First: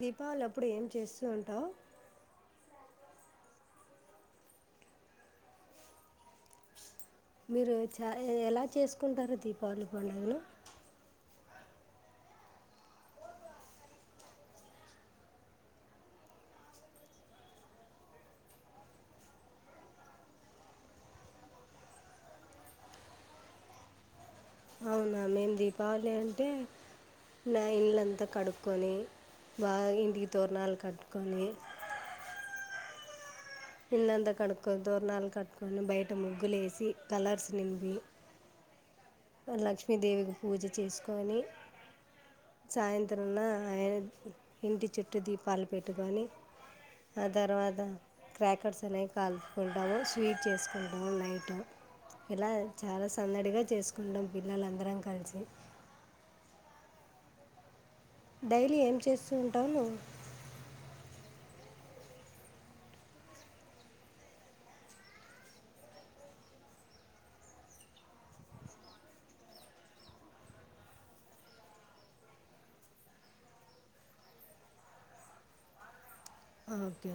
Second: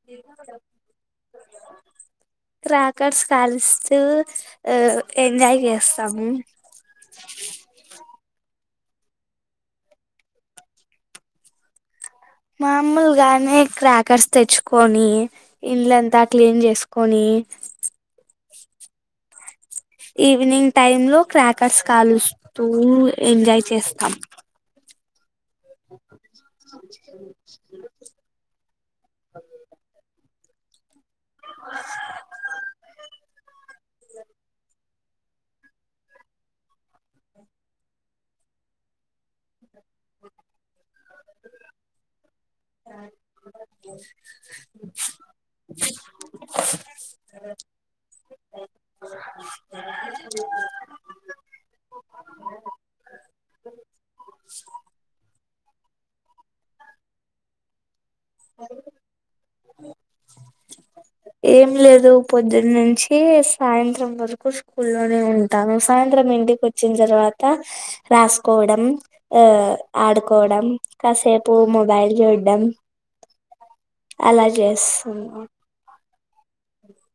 దీపావళి అప్పుడు ఏం చేస్తూ ఉంటావు రాకట్స్ కలిస్తూ ఆ ఎంజాయ్ చేస్తాము మీరు చ ఎలా చేసుకుంటారు దీపావళి పండుగను మామూలుగానే క్రాకర్స్ తెచ్చుకొని ఇండ్లంతా క్లీన్ చేసుకొని ఈవినింగ్ టైమ్ లో క్రాకర్స్ కాలుస్తూ ఎంజాయ్ చేస్తాం అవునా మేము దీపావళి అంటే నా ఇళ్ళంతా కడుక్కొని బాగా ఇంటికి తోరనాాలు కట్కని ఇళ్ళంత కడుక్కొన్ తోరణాల్ కట్టుకొని బయట ముగ్గులేసి కలర్స్ నింపి. వరలక్ష్మి మి దేవికి పూజ చేసిక్ అని సాయంత్రం న ఐ ఇంటి చుట్టూ దీపాలు పెట్టుకొని ఆ తర్వాత క్రాకర్స్ అనేవి కాల్చుకుంటాము స్వీట్ చేసుకుంటాము నైట్ ఇలా చాలా సందడిగా చేసుక్ ఉండం పిల్లలందరం కల్సి డైలీ ఏం చేస్తు ఎం లేదు పొద్దునుంచి సాయంత్రం వరకు స్కూల్లోనే ఉంటాను సాయంత్రం ఇంటికి వచ్చిన తర్వాత రాస్కోవడం ఆహ్ ఆడుకోడం కాసేపు మొబైల్ జూడ్డం అలా జెస్సున్నా ఓకే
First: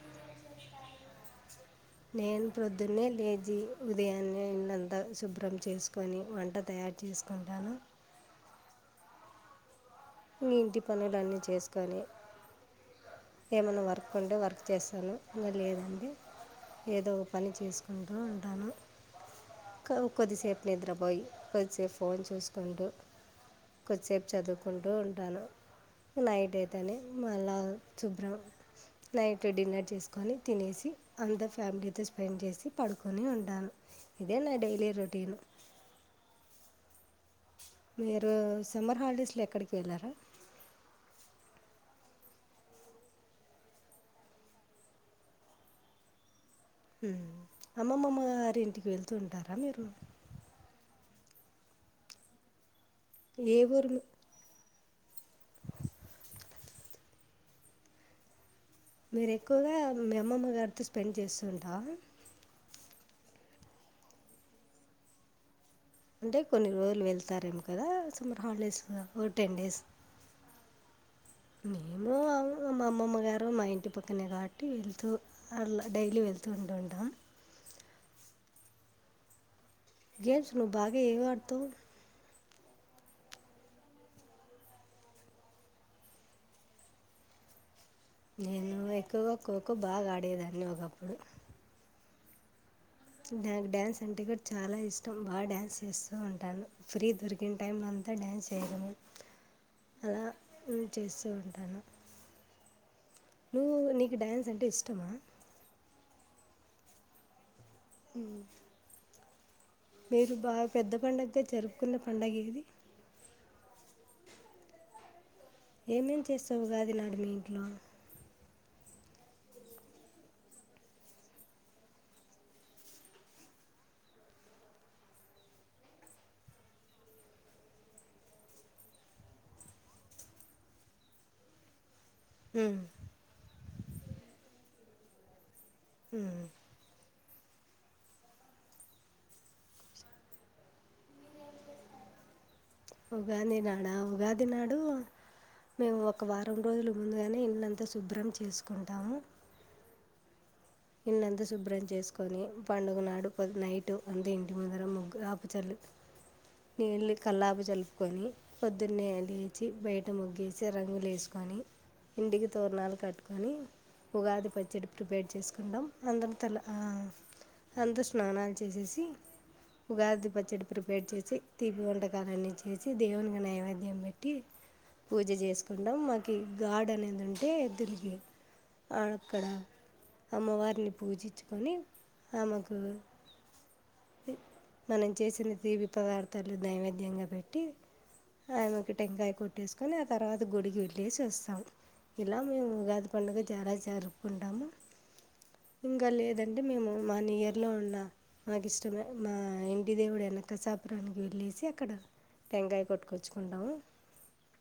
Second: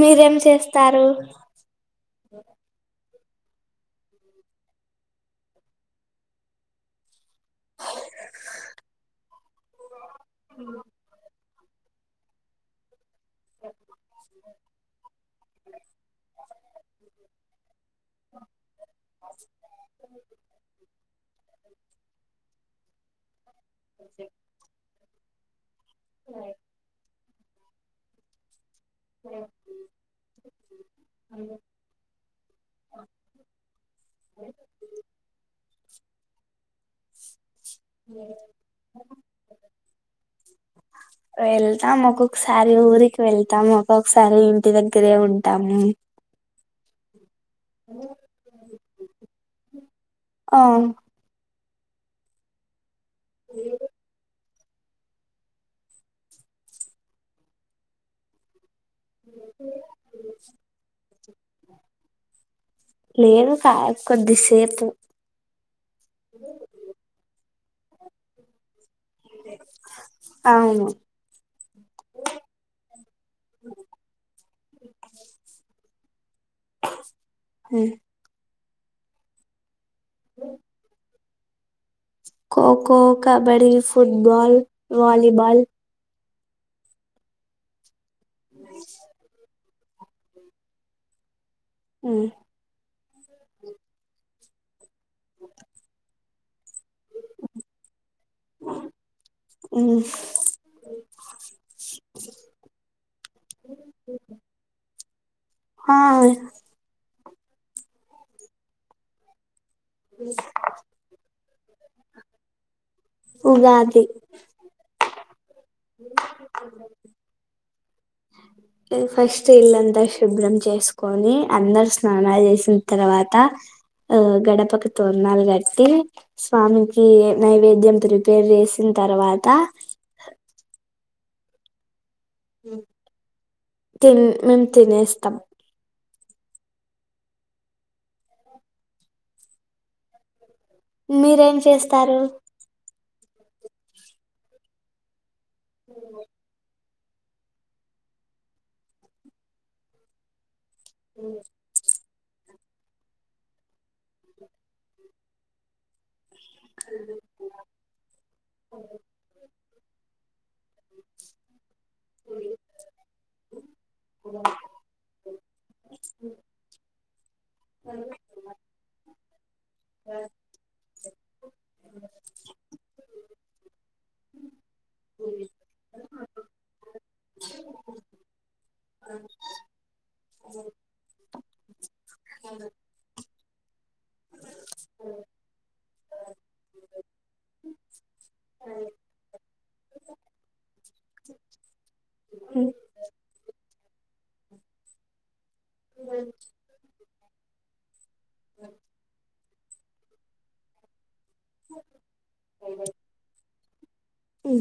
మీరేం చేస్తారు నేను ప్రొద్దున్నే లేచి ఉదయాన్నే ఇళ్ళంత శుభ్రం చేసుకొని వంట తయార్ చేస్కుంటా మీ ఇంటి పనులన్ని చేస్ కని ఏమన్నా వర్క్ ఉంటే వర్క్ చేస్తాను ఇంగ లేదండి ఏదో పని చేసుకు ఉంటు ఉంటాను కొ కొద్దిసేపు నిద్రపోయి కొద్ది సేపు ఫోన్ చూసుకుంటు కొద్దిసేపు చదువుకుంటూ ఉంటాను నైట్ అయితేనే మళ్ళ శుబ్రాం నైట్ డిన్నర్ చేస్కొని తినేసి అందర్ ఫ్యామిలీతో స్పెండ్ చేసి పడుకొని ఉంటాను ఇదే నా డైలి రొటిను. మీరు సమ్మర్ హాలిడేస్ లో ఎక్కడికి ఎళ్ళర వెళ్తాం ఒక్కొక్కసారి ఊరికి వెళ్తాము ఒక్కొక్కసారి ఇంటి దగ్గరే ఉంటాము. హ్మ్ అమ్మమ్మమ్మ గారి ఇంటికి వెళ్తు ఉంటరా మీరు ఆ ఏ ఊర్లు మీరు ఎక్కువగా మి అమ్మమ్మ గారితో స్పెండ్ చేస్ ఉంటా లేదు క కొద్దిసేపు అంటే కొన్ని రోళ్ళు వెళ్తార ఇ కదా సమ్మర్ హాలిడేస్ ల ఒ టెన్ డేస్ అవును మేము అ మా అమ్మమ్మ గారు మా ఇంటి పక్కనే కాబట్టి వెళ్తూ అలా డైలీ వెళ్తుంది మ్ గేమ్స్ నువ్వు బాగా ఏం ఆడ తవ్ ఖోఖో కబడ్డి ఫుట్బాల్ వాలిబాల్ నేను ఎక్కువగా ఖో బాగా ఆడేదాన్ని ఒకప్పుడు మ్ నాకు డ్యాన్స్ అంటే కూడా చాలా ఇష్టం టం బాగా డ్యాన్స్ చేస్తా ఉంటా టాన్ ఫ్రీ దొరికిన టైం అంతా డ్యాన్స్ చేయడమే అలా నేను చేస్తూ ఉంటాను నువ్వు నీకు డ్యాన్స్ అంటే ఇష్టమా ఆ అ మీరు బాగా పెద్ద పండుగ జరుపుకున్న పండుగ ఏది ఉగాది ఏమేం చేస్తావు ఉగాది నాడు మీ ఇంట్లో ఫస్ట్ ఇల్లంతా శుభ్రం చేసుకొని అందరు స్నానాలు చేసిన తర్వాత ఆ గడపకి తోనాలు కట్టి స్వామికి నైవేద్యం ప్రిపేర్ చేసిన తర్వాత మ్ తిన్ మేము తినేస్తాం హ్మ్ మీరేం చేస్తారు ఉగాది నాడా ఉగాది నాడు మేము ఒక వారం రోజులు ముందుగానే ఇల్లంతా శుభ్రం చేసుకుంటాము ఇల్లంతా శుభ్రం చేసుకొని పండుగ నాడు పోద్ నైటు ముందు ఇంటి ముందర ముగ్గాపూ చల్లు నీళ్ళు కల్లాపూ జలుపుకొని పొద్దున్నే లే వచ్చి బయట ముగ్గేసి రంగులు వేసుకొని ఇంటికి తోరణాలు కట్టుకొని ఉగాది పచ్చడి ప్రిపేట్ సుకుంటాం అందరం తల ఆ అంతా స్నానాలు చేసేసి ఉగాది పచ్చడి ప్రిపేర్ చేసి తీపి వంటకాలన్నీ చేసి దేవునికి నైవేద్యం పెట్టి పూజ చేసుకుంటాం మాకు గార్డ్ అనేది ఉంటే ఎద్దునికి అక్కడ అమ్మవారిని పూజించుకొని ఆమెకు మనం చేసిన తీపి పదార్థాలు నైవేద్యంగా పెట్టి ఆమెకు టెంకాయ కొట్టేసుకొని ఆ తర్వాత గుడికి వెళ్ళేసి వస్తాము ఇలా మేము ఆ ఉగాది పండుగ చాలా జరుపుకుంటాము ఇంకా లేదండి మేము వన్ ఇయర్లో ఉన్న నాకిష్టమే ఇంటి దేవున స సాపును వెళ్లేేసి అక్కడ టెంకాయ కొట్టుకొచ్చుకుంటాము. ఉ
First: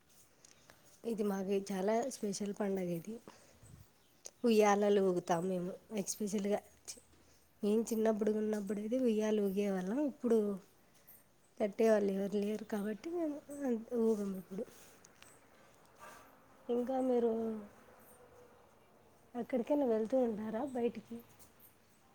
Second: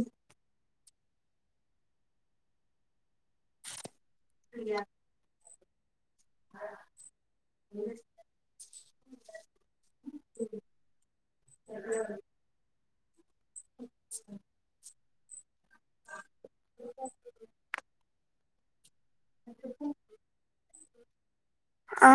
ఇది మాకు చాలా స్పెషల్ పండగ ఇది ఉయ్యాలలు సమేము ఎక్స్పెషల్గా మేము చిన్నప్పుడు ఉన్నప్పుడు ఉయ్యాలి ఉయ్యేవాళ్ళం ఇప్పుడు కట్టేవాళ్ళు ఎవరు లేరు కాబట్టి అంత హగబకుడు ఇంకా మీరు అక్కడికైనా వెళ్తూ ఉంటారా బయటికి ఆ